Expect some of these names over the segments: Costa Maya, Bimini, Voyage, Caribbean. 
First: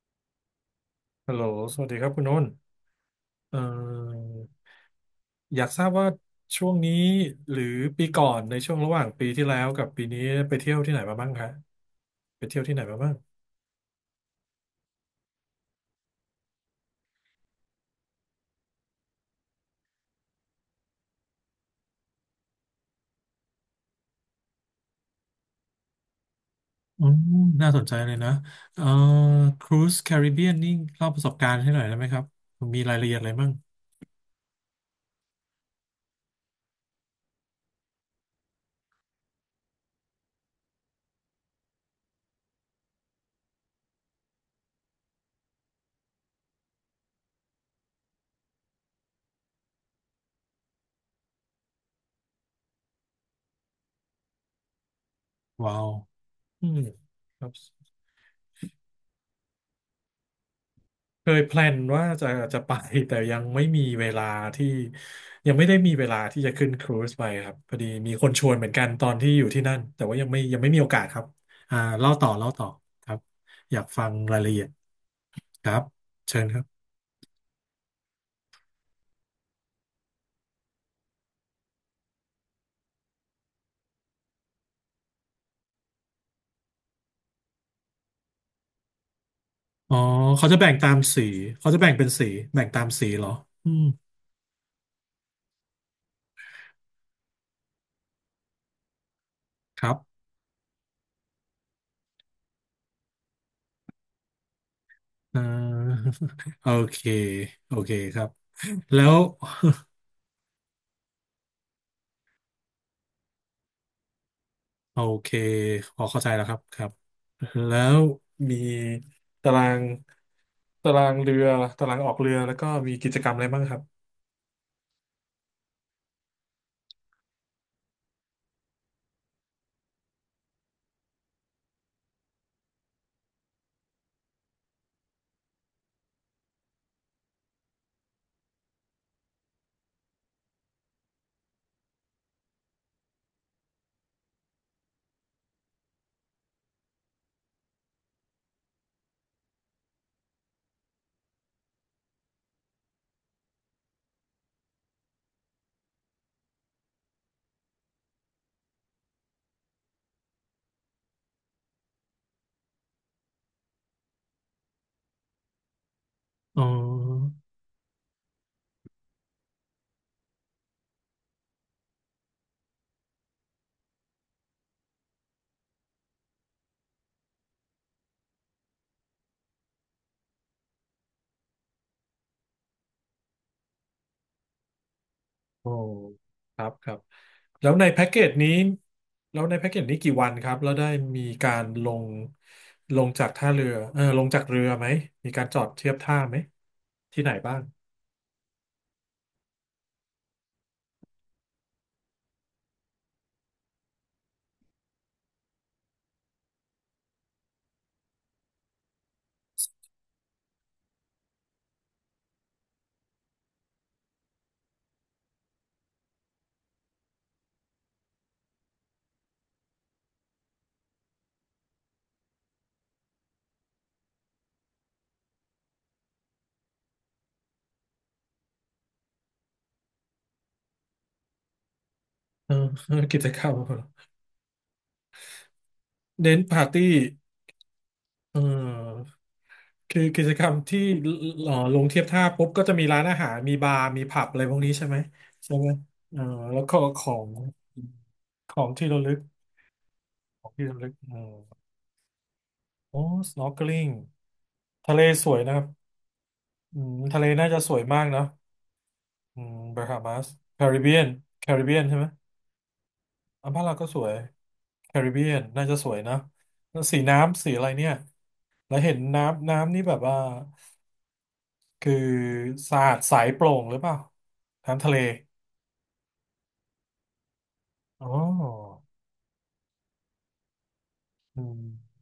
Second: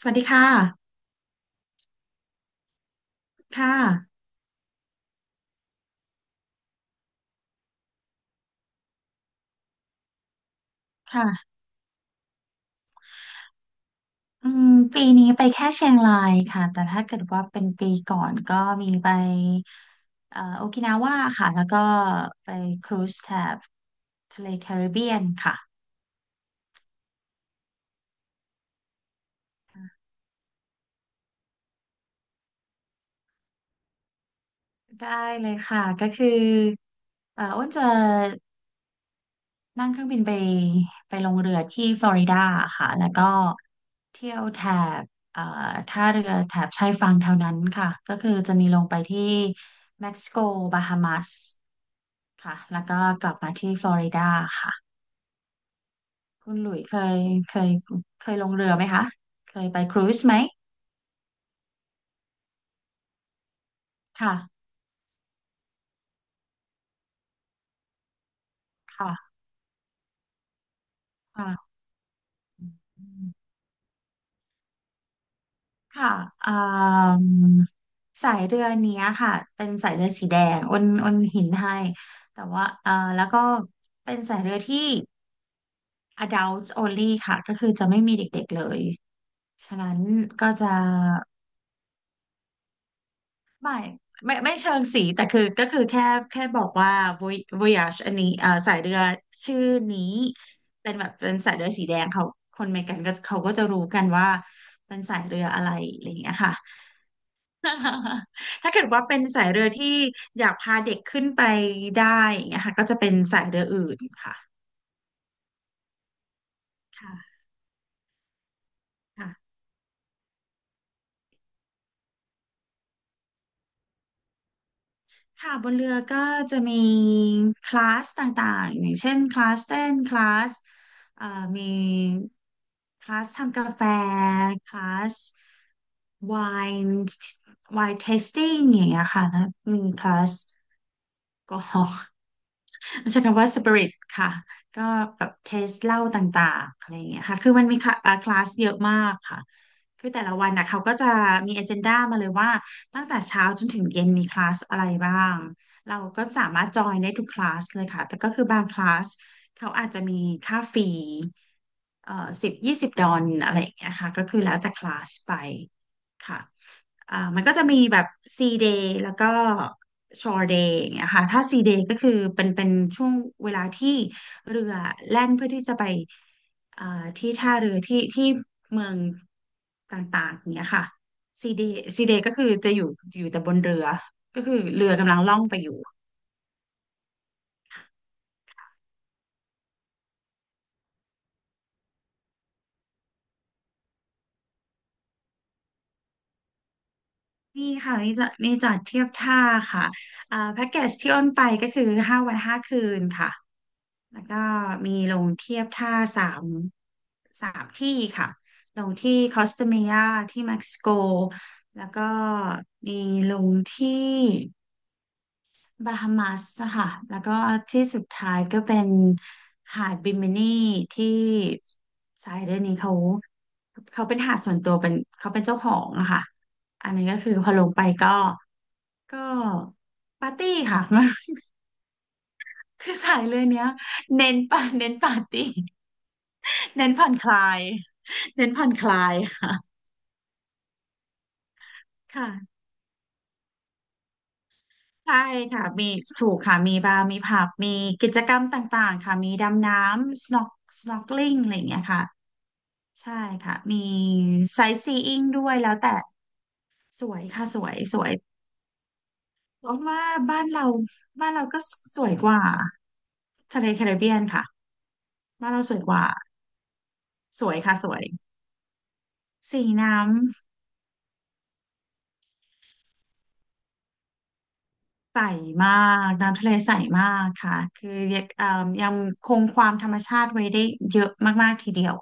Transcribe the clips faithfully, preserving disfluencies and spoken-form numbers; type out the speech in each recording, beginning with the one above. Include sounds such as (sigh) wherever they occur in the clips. สวัสดีค่ะฮัลโหลสวัสดีครับคุณโน้นเอ่ค่ะออยากทราบว่าช่วงนี้หรือปีก่อนในช่วงระหว่างปีที่แล้วกับปีนี้ไปเที่ยวที่ไหนมาบ้างค่ะคะไปเที่ยวที่ไหนมาบ้างอืมปีนี้ไปแค่เชียงรายค่ะแต่ถ้าเกิดว่าเป็นปีก่อนก็มีไปเอ่อโอกินาว่าค่ะแล้วก็ไปครูซแถบทะเลแคริบเบียนค่ะอืมน่าสนใจเลยนะเอ่อครูซแคริบเบียนนี่เล่าประสบการณ์ให้หน่อยได้ไหมครับ มีรายละเอียดอะไรบ้าง ได้เลยค่ะ ก็คือเอ่ออ้นจะนั่งเครื่องบินไปไปลงเรือที่ฟลอริดาค่ะแล้วก็เที่ยวแถบเอ่อท่าเรือแถบชายฝั่งแถวนั้นค่ะก็คือจะมีลงไปที่เม็กซิโกบาฮามัส ค่ะแล้วก็กลับมาที่ฟลอริดาค่ะว้าวคุณหอืลุมยเคยครับ เคยเคยลงเรือไหมคะเคยไปครูซไหมเคยแพลนว่าจะจะไป (laughs) แต่ยังไม่มีเวลาค่ะที่ยังไม่ได้มีเวลาที่จะขึ้นครูซไปครับพอดีมีคนชวนเหมือนกันตอนที่ค่ะอยู่ที่นั่นแต่ว่ายังไม่ยังไม่มีโอกาสครับค่ะอ่าเล่าต่อเล่าต่ออืครับมอยากฟังรายละเอียดครับค่ะเชิญอ่าครับมสายเรือเนี้ยค่ะเป็นสายเรือสีแดงอ้นอ้นหินให้แต่ว่าอ่าแล้วก็เป็นสายเรือที่ adults only ค่ะก็คือจะไม่มีเด็กๆเลยฉะอ๋นั้อนเขาก็จะแบ่จะ งตามสีเขาจะแบ่งเป็นสีแบ่งตามสีเหรออืไม่มไม่ไม่เชิงสีแต่คือก็คือแค่แค่บอกว่า Voy- Voyage อันนี้เอ่อสายเรือชื่อครับนี้เป็นแบบเป็นสายเรือสีแดงเขาคนอเมริกันก็เขาก็จะรู้กันว่าเป็นสายเรือ่า ออะไรอะไรอย่างเงี้ยค่ะ (laughs) โอเคโอเคครับ (laughs) ถ้าเกิดว่าแล้ว เป็นสายเรือที่อยากพาเด็กขึ้นไปได้อย่างเงี้ยค่ะก็จะเป็นสายเรืออื่นค่ะโอเคพอเข้าใจแล้วครับครับค่ะแล้วมีตาค่ะ รางตารางเรือตารางออกเรือแล้วก็มีกิจกรรมอะไรบ้างครับค่ะบนเรือก็จะมีคลาสต่างๆอย่างเช่นคลาสเต้นคลาสเอ่อมีคลาสทำกาแฟคลาสไวน์ไวน์เทสติ้งอย่างเงี้ยค่ะแล้วมีคลาสแอลกอฮอล์ มันใช้คำว่าสปิริตค่ะก็แบบเทสเหล้าต่างๆอะไรอย่างเงี้ยค่ะคือมันมีคลาเอ่อคลาสเยอะมากค่ะคือแต่ละวันนะเขาก็จะมี a อเจนดามาเลยว่าตั้งแต่เช้าจนถึงเย็นมีคลาสอะไรบ้างเราก็สามารถจอยได้ทุกคลาสเลยค่ะแต่ก็คือบางคลาสเขาอาจจะมีค่าฟรีเอ่อสิบยี่สิบดอลลาร์อะไรอย่างเงี้ยค่ะก็คือแล้วแต่คลาสไปค่ะ อ๋ออ่ามันก็จะมีแบบ C day แล้วก็ shore day อย่างเงี้ยค่ะถ้า C day ก็คือเป็นเป็นช่วงเวลาที่เรือแล่นเพื่อที่จะไปอ่าที่ท่าเรือที่ที่เมืองต่างๆอย่างเงี้ยค่ะ C day C day ก็คือจะอยู่อยู่แต่บนเรือก็คือเรือกำลังล่องไปอโอ้ยู่ ครับครับแล้วในแพ็กเกจนี้แล้วในแพ็กเกจนี้กี่วันครับแล้วได้มีการลงลงจากท่าเรือเออลงจากเรือไหมมีการจอดเทียบท่าไหมที่ไหนบ้างนี่ค่ะมีจัดี่จัดเทียบท่าค่ะอ่าแพ็กเกจที่อ้นไปก็คือห้าวันห้าคืนค่ะแล้วก็มีลงเทียบท่าสามสามที่ค่ะลงที่คอสตาเมียที่เม็กซิโกแล้วก็มีลงที่บาฮามัสค่ะแล้วก็ที่สุดท้ายก็เป็นหาดบิมินีที่สายเรือนนี้เขาเขาเป็นหาดส่วนตัวเป็นเขาเป็นเจ้าของอะค่ะอันนี้ก็คือพอลงไปก็ ก็ปาร์ตี้ค่ะ (laughs) เออ คือ (laughs) สากิยจเลกรยรมเนี้ยเน้นปาเน้นปาร์ตี้ เน้นปาร์ (laughs) ตี้เน้นผ่อนคลาย เ (laughs) เน้นผ่อนคลาออ ยค่ะคือกิจกรรมที่เอ่อลงเทียบท่าปุ๊บค่ะก็จะมีร้านอาหารมีบาร์มีผับอะไรพวกนี้ใช่ไหมใช่ใช่ค่ะไหมมีเอ่อถูกค่ะแล้วมีก็บาขร์อมีงผับมีกิจกรรมขตองที่่างระๆลึค่ะกมีดำน้ำ ขอ snork งที่ระลึกเอ่อ snorkeling อะไรอย่างเงี้ยค่ะโอ้ ใช่ค่ะมี snorkeling ทะเล sightseeing สวยด้วนะยครับแล้วแต่อืมสวทะยเลค่ะน่าสจะวสยวยสมากวยเนอะอืมเพราะบาฮาว่ามาสบ้านแคเราริบเบียนบ้านเราแคก็ริบเบียนใช่สไหมวยกว่าอ่ะบ้าทะนเลเราแคก็ริสบวเบียยนค่ะแคริบเบียนบ้านเราน่าสจะวยสกวยว่านะแล้วสีน้ำสสีวยอะไรค่ะเนี่สยวยแล้วเห็นน้ำสีน้ำนี่น้แบบว่าำ คือสะอาดใสโปร่งหรือเปล่าน้ำทะเล ใสมากน้ำทะเลใสมากค่ะคืออ๋อยังเอ่อยังคงความธรรมชาติไว้ได้เยอะอืมากๆทีเดียมว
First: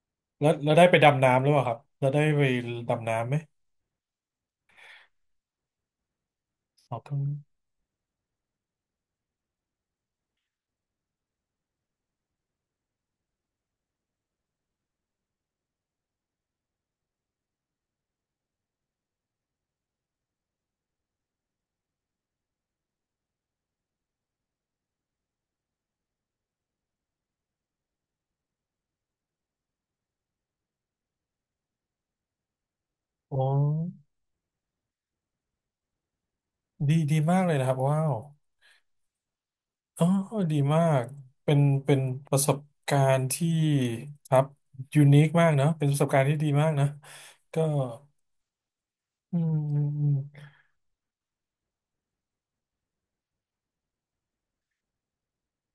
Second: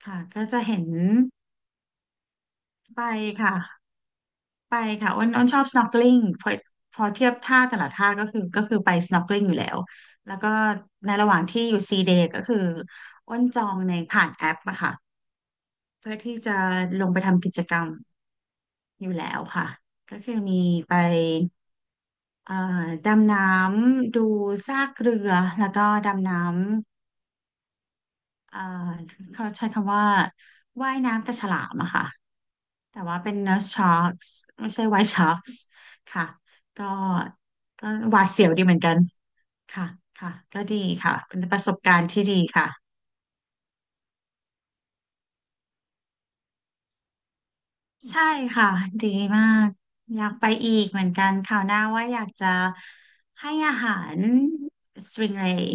ค่ะก็แล้วจะแล้วเห็ได้นไปดำน้ำหรือเปล่าครับแล้วได้ไปไปดำน้ำไหมค่ะไปค่ะอ้นอ้นชอบ snorkeling พออ๋พออเพิ่งเทียบท่าแต่ละท่าก็คือก็คือไป snorkeling อยู่แล้วแล้วก็ในระหว่างที่อยู่ซีเดก็คืออ้นจองในผ่านแอปอะค่ะเพื่อที่จะลงไปทำกิจกรรมอยู่แล้วค่ะก็คือมีไปเอ่อดำน้ำดูซากเรือแล้วก็ดำน้ อ่าเขาใช้คำว่าว่ายน้ำกับฉลามอะค่ะแต่ว่าเป็อ๋น อ nurse sharks ไม่ใช่ white sharks ค่ะก็ดีดีมากเลยนะครับก็ว้าวหวาดเสียวดีเหมือนกันค่ะอ๋อค่ะดีก็ดีมากค่ะเป็นเป็ปนระสบกาเป็นรณ์ที่ปดีระสบค่ะการณ์ที่ครับยูนิคมากเนอะเป็นประสบการณ์ที่ดีมากนะก็ใช่ค่ะดีอืมามกอืมอืมอยากไปอีกเหมือนกันคราวหน้าว่าอยากจะให้อาหารสตริงเรย์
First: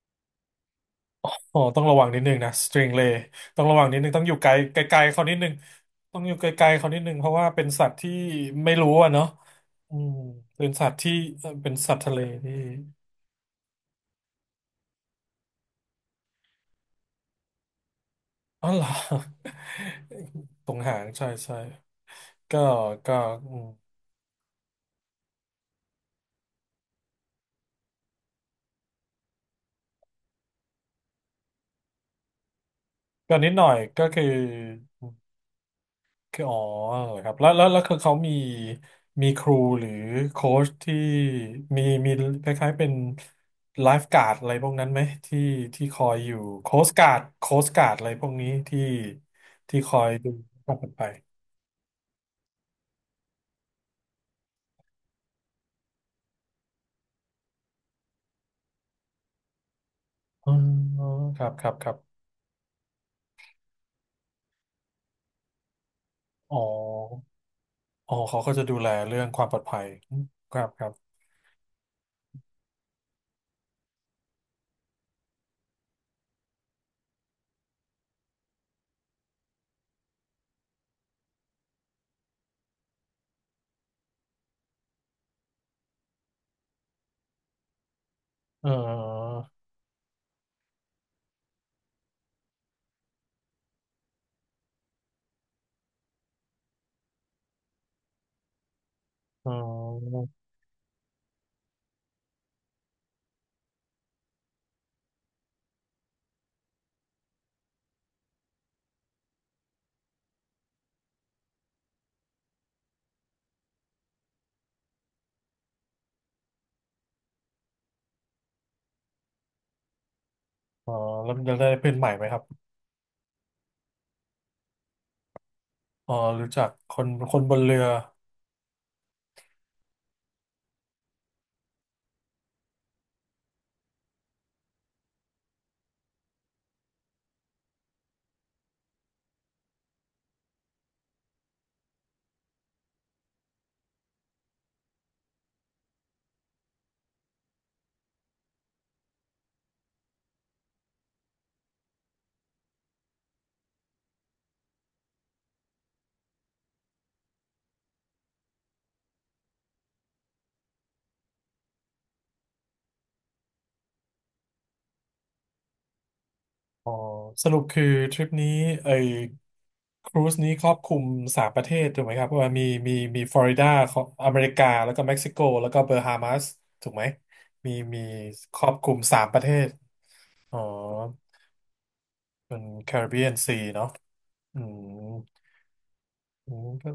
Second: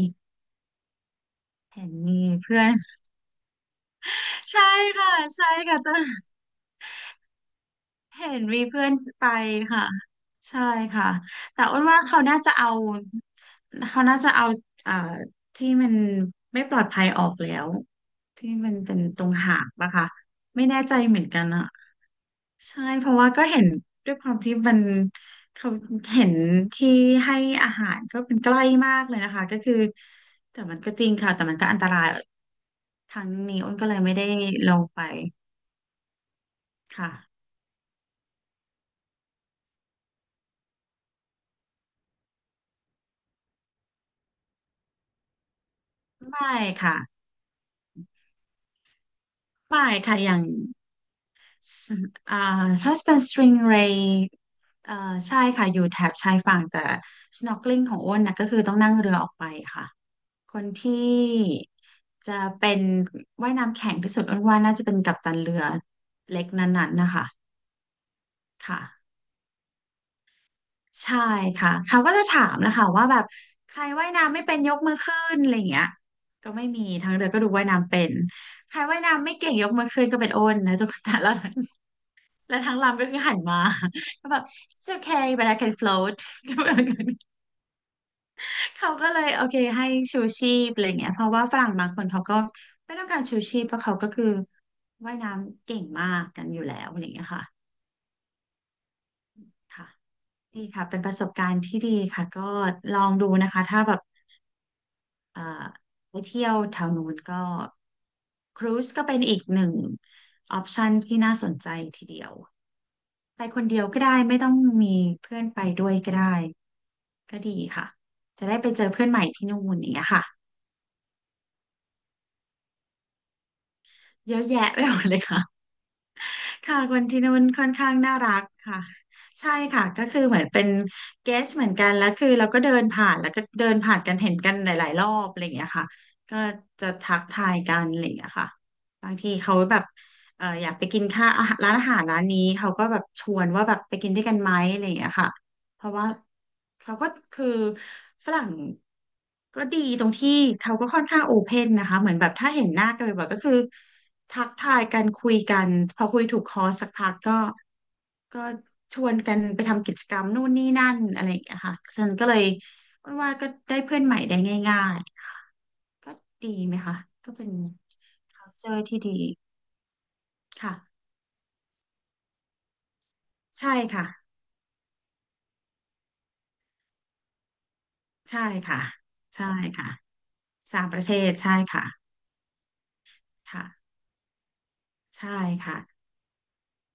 อ๋อต้อเห็งนระวังนิมีดนึงนะเพื่อสน ตริงเลย์ต้องระวังนิดนึงต้องอยู่ไกล (laughs) ใช่ไกลค่ะๆเขานิดใช่นึงค่ะ ต้องอยู่ไกลๆเขานิดนึงเพราะว่าเป็นสัตว์ที่เห็นมีไม่เพื่อรู้นอะไปเนาะค่ะอืมใช่เป็นสัตว์ค่ะที่เอ่อแต่เป็นอ้วนสัตว่าว์ทะเขาเลน่าจะที่ เอาเขาน่าจะเอาอ่าที่มันไม่ปลอดภัยออกแล้วที่อ๋อมันเหรอ เป็นตรงหางปะคะ (laughs) ไม่ตรงแน่ใจหางเหมือใช่นกันใช่อะก็ใช่เพก็ราะว่าก็อืเห็มนด้วยความที่มันเขาเห็นที่ให้อาหารก็เป็นใกล้มากเลยนะคะก็คือแต่มันก็จริงค่ะแต่มันก็อันตรายครั้งก็นิดนี้หน่ออ้ยนก็เลยก็ไม่คืได้อลงไปคืออ๋อค่ะเหรอครับแล้วแล้วแล้วคือเขามีมีครูหรือโค้ชที่มีมีคล้ายๆเป็นไลฟ์การ์ดอะไรพวกนั้นไหมที่ที่คอยอยู่ไม่โค้ชค่ะการ์ดโค้ชการ์ดอะไรพวกนี้ที่ที่ไม่คอยค่ะอดูย่าง ความปลอดภัยสอ่าถ้าเป็นสตริงเรย์เอ่อใช่ค่ะอยู่แถบชายฝั่งแต่ snorkeling ของอ้นนะก็คือต้องนั่งเรือออกไปค่ะอ๋อคนที่ครับครับครับจะเป็นว่ายน้ำแข็งที่สุดอ้นว่าน่าจะเป็นกัปตันเรือเล็กอ๋นั้นๆนะอคะอ๋อเขาก็จะดูแลค่ะเรื่องความปลอดภัยครับครับใช่ค่ะเขาก็จะถามนะคะว่าแบบใครว่ายน้ำไม่เป็นยกมือขึ้นอะไรอย่างเงี้ยก็ไม่มีทางเรือก็ดูว่ายน้ำเป็นใครว่ายน้ำไม่เก่งยกมือขึ้นก็เป็นโอนนะทุกคน (laughs) แต่ละ แล้วทางลำก็คือหันมา (laughs) ก็แบบ it's okay but I can float (laughs) ก็แบบนั้นเอเขาก็เลยโอเคอ ให้ชูชีพอะไรเงี้ยเพราะว่าฝรั่งบางคนเขาก็ไม่ต้องการชูชีพเพราะเขาก็คือว่ายน้ำเก่งมากกันอยู่แล้วอะไรเงี้ยค่ะอ๋ค่ะอดีค่ะเป็นประสบการณ์ที่ดีค่ะ ก็ลองดูนะคะ ถ้าแบบเอ่อไปเที่ยวแถวนู้นก็ครูซก็เป็นอีกหนึ่งออปชันที่น่าสนใจทีเดียว ไปคนเดียวก็ได้ไม่ต้องมีเพื่อนไปด้วยก็ได้ ก็ดีค่ะ จะได้ไปเจอเพื่อนใหม่ที่นู่นอย่างเงี้ยค่ะอ๋อแล้วจะได้เพื่อนใหม่ไหมครับเยอะแยะไปหมดเลยค่ะอ๋อรู้จักค่ะคคนนที่คนู่นนบนค่อนเรือข้างน่ารักค่ะ ใช่ค่ะก็คือเหมือนเป็นเกสเหมือนกัน แล้วคือเราก็เดินผ่าน แล้วก็เดินผ่านกันเห็นกันหลายๆรอบอะไรอย่างเงี้ยค่ะก็จะทักทายกันอะไรอย่างเงี้ยค่ะบางทีเขาแบบเอออยากไปกินข้าวอาหารร้านอาหารร้านนี้เขาก็แบบชวนว่าแบบไปกินด้วยกันไหมอะไรอย่างเงี้ยค่ะเพราะว่าเขาก็คือฝรั่ง ก็ดีตรงที่เขาก็ค่อนข้างโอเพนนะคะเหมือนแบบถ้าเห็นหน้ากันบ่อยๆก็คือทักทายกันคุยกันพอคุยถูกคอสักพักก็ก็ชวนกันไปทำกิจกรรมนู่นนี่นั่นอะไรอย่างเงี้ยค่ะฉันก็เลยว่าก็ได้เพื่อนใหม่ได้ง่ายๆก็ดีไหมอ๋อคะก็เป็สน รุปคือทริปนี้ culture ไอ้ที่ดีครูซนี้ครอค่ะบคลุมสามประเทศถูกไหมครับว่ามีมีมีฟลอริดาใช่ขอค่ะงอเมริกาแล้วก็เม็กซิโกแล้วก็เบอร์ฮามาสถูกไหม มีมีใช่ครอบค่ะคลุมสามประใช่เทศค่ะอ๋อสามประเทศใช่ค่ะเป็นแคริบเบียนซีค่ะเนาะอืมใช่ค่ะ อืมก็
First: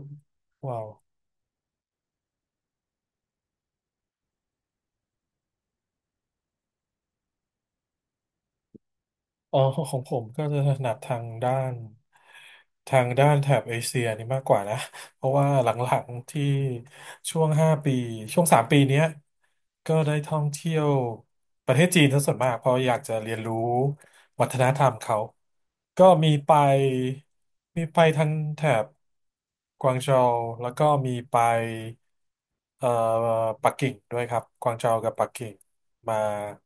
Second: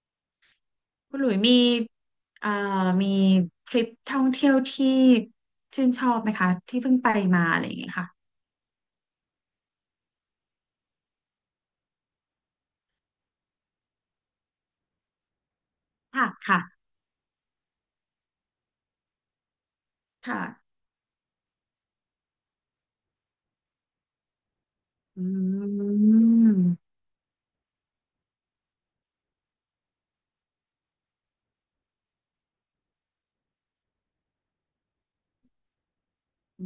ว้าว คุณหลุยมีเอ่อมีทริปท่องเที่ยวที่ชื่นชอบไหมคะที่เพิ่งไปมาอะไรอย่างเงี้ยค่ะอ๋อของผมก็จะถนัดทางด้านทางด้านแถบเอเชียนี่มากกว่านะเพราะว่าหลังค่ะๆที่ค่ะช่วงห้าปีช่วงสามปีเนี้ยก็ได้ท่อค่ะงเที่ยวประเทศจีนซะส่วนมากเพราะอยากจะเรียนรู้วัฒนธรรมเขาอืก็มีไปมมีไปทางแถบกวางโจวแล้วก็มีไปเอ่อปักกิ่งด้วยครับกวางโจวกับปักกิ่งมา อื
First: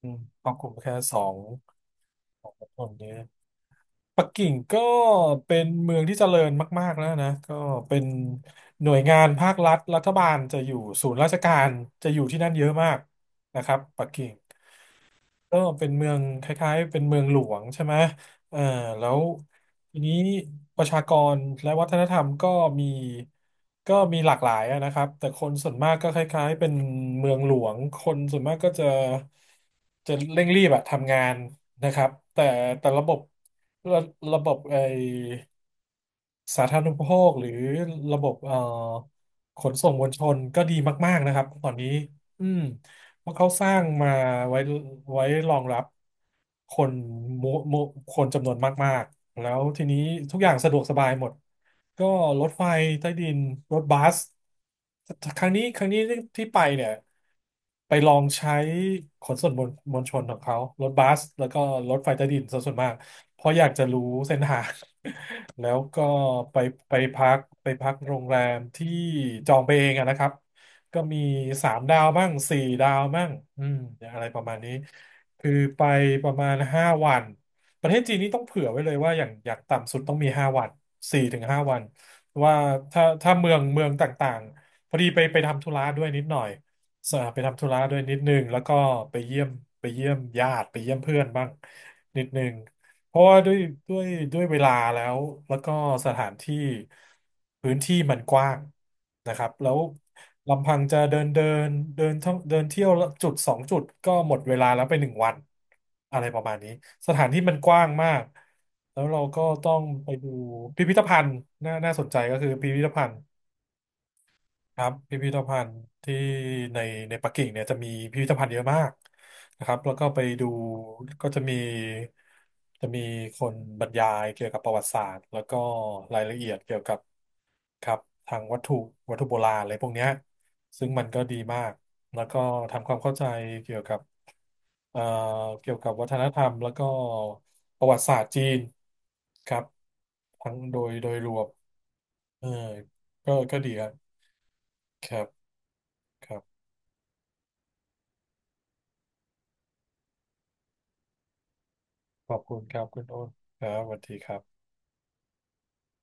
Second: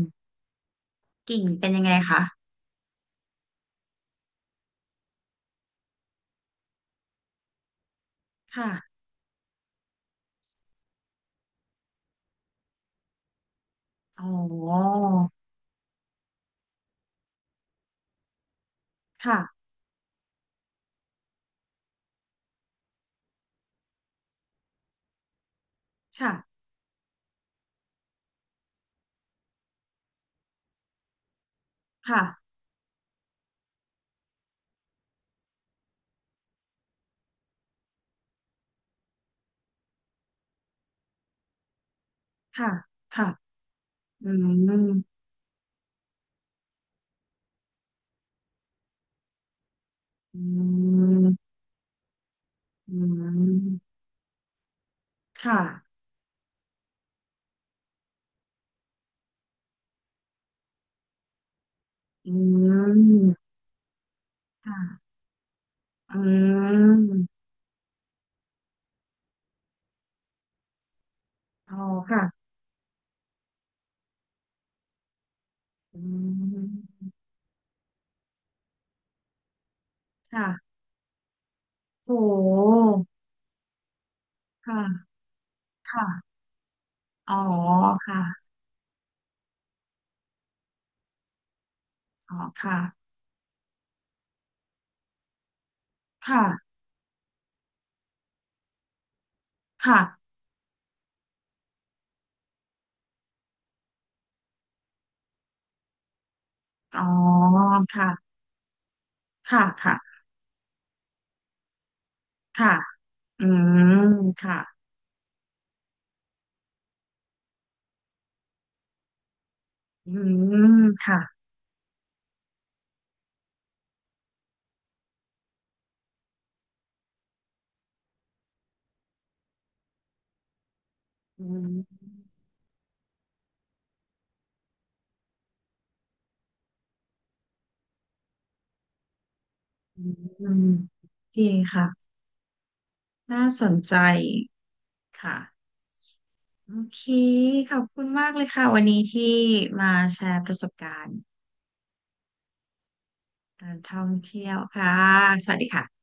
อืมของกลุ่มแค่สองกิ่งเป็นยังไงคะของคนเนี้ยปักกิ่งก็เป็นเมืองที่เจริญมากๆแล้วนะก็เป็นค่ะหน่วยงานภาครัฐรัฐบาลจะอยู่ศูนย์ราชการจะอยู่ที่นั่นเยอะมากนะครับปักอ๋อกิ่ง ก็เป็นเมืองคล้ายๆเป็นเมืองหลวงใช่ไหมเอ่าแล้วค่ะทีนี้ประชากรและวัฒนธรรมก็มีก็มีหลากหลายอะนะครับแต่คนส่วนมากก็คค่ะล้ายๆเป็นเมืองหลวงคนส่วนมากก็จะจะเร่งรีบอะทำงานนะครับแต่ค่ะแต่ระบบระระบบไอ สาธารณูปโภคหรือระบบเอ่อขนส่งมวลชนก็ดีมากๆนะครับตอนนี้อืมค่ะเพค่ะราะเขาสร้างมาอืไว้มไว้รองรับคนมุมุคนจำนวนมากๆแล้วทีนี้ทุอืกอย่างสะดวกสบายหมด มก็รถไฟอืใต้ดินรถมบัสครั้งค่ะนี้ครั้งนี้ที่ไปเนี่ยไปลองใช้ขนส่งมวลมวลชนของเขารถบัสแล้วก็รถไฟใต้อืดินซะส่วนมากเพมราะอยากจะรู้เส้นทาง ค่ะ (laughs) แล้วก็อืไปไปพักมไปพักโรงแรมที่จองไปเองอะนะครับก็มีสาอ๋มอดาวค่ะบ้างสี่ดาวบ้างอืมอะไรประมาณนี้คือไปอืประมาณห้ามวัน ประเทศจีนนี่ต้องเผื่อไว้เลยว่าอย่างอย่างต่ำสุดต้องมีห้าวันค่ะสี่ถึงห้าวันโว่าห ถ้าถ้าเมืองเมืองต่างๆพอดีค่ะไปไปทำธุระด้วยนิดค่ะหน่อยสอ๋ไปอทำธุระด้วยนิดค่ะ นึงแล้วก็ไปเยี่ยมไปเยี่ยมญาติไปเยี่ยมเพื่อนบ้างนิดอ๋อนึง ค่ะเพราะว่าด้วยด้วยด้วยเวลาแล้ว แล้วก็สถานที่ค่ะพื้นที่มันกว้างนะครับแล้วค่ะลำพังจะเดินเดินเดินท่องเดินเที่ยวละจุดสองจุดก็หมดเวลาแล้วไปหนึ่งวันอะไรประมาณนี้อ๋อสถานที่มันกว้างมากค่ะแล้วเราก็ค่ะต้องค่ะไปดูพิพิธภัณฑ์น่าน่าสนใจก็คือพิค่ะพิธภัณฑ์ อืมค่ะครับพิพิธภัณฑ์ที่ในในปักกิ่งเนี่ยจะมีพิพิธภัณฑ์เยอะมากนะครับแล้วก็อืไปดูมค่ะก็จะมีจะมีคนบรรยายเกี่ยวกับประวัติศาสตร์แล้วก็รายละเอียดเกี่ยวกับครับทางวัตถุวัตถุโบราณอะไรพวกเนี้ยซึ่งมันก็ดีอืมากมแล้วก็ทำความเข้าใจเกี่ยวกับเอ่อเกี่ยวกับวัฒนธรรมแล้วก็ประวัติศาสตร์จีนครับอืทั้งมโดยโดยรวดีมค่ะเออก็น่าก็สดีนครับใจค่ะ ครับ โอเค ขอบคุณมากเลยค่ะ วันนี้ที่มาแชร์ประสบการณ์ขอบคุณครับคุณโอ้นคการัรบสวัสท่องดีครับเที่ยวค่ะสวัสดีค่ะ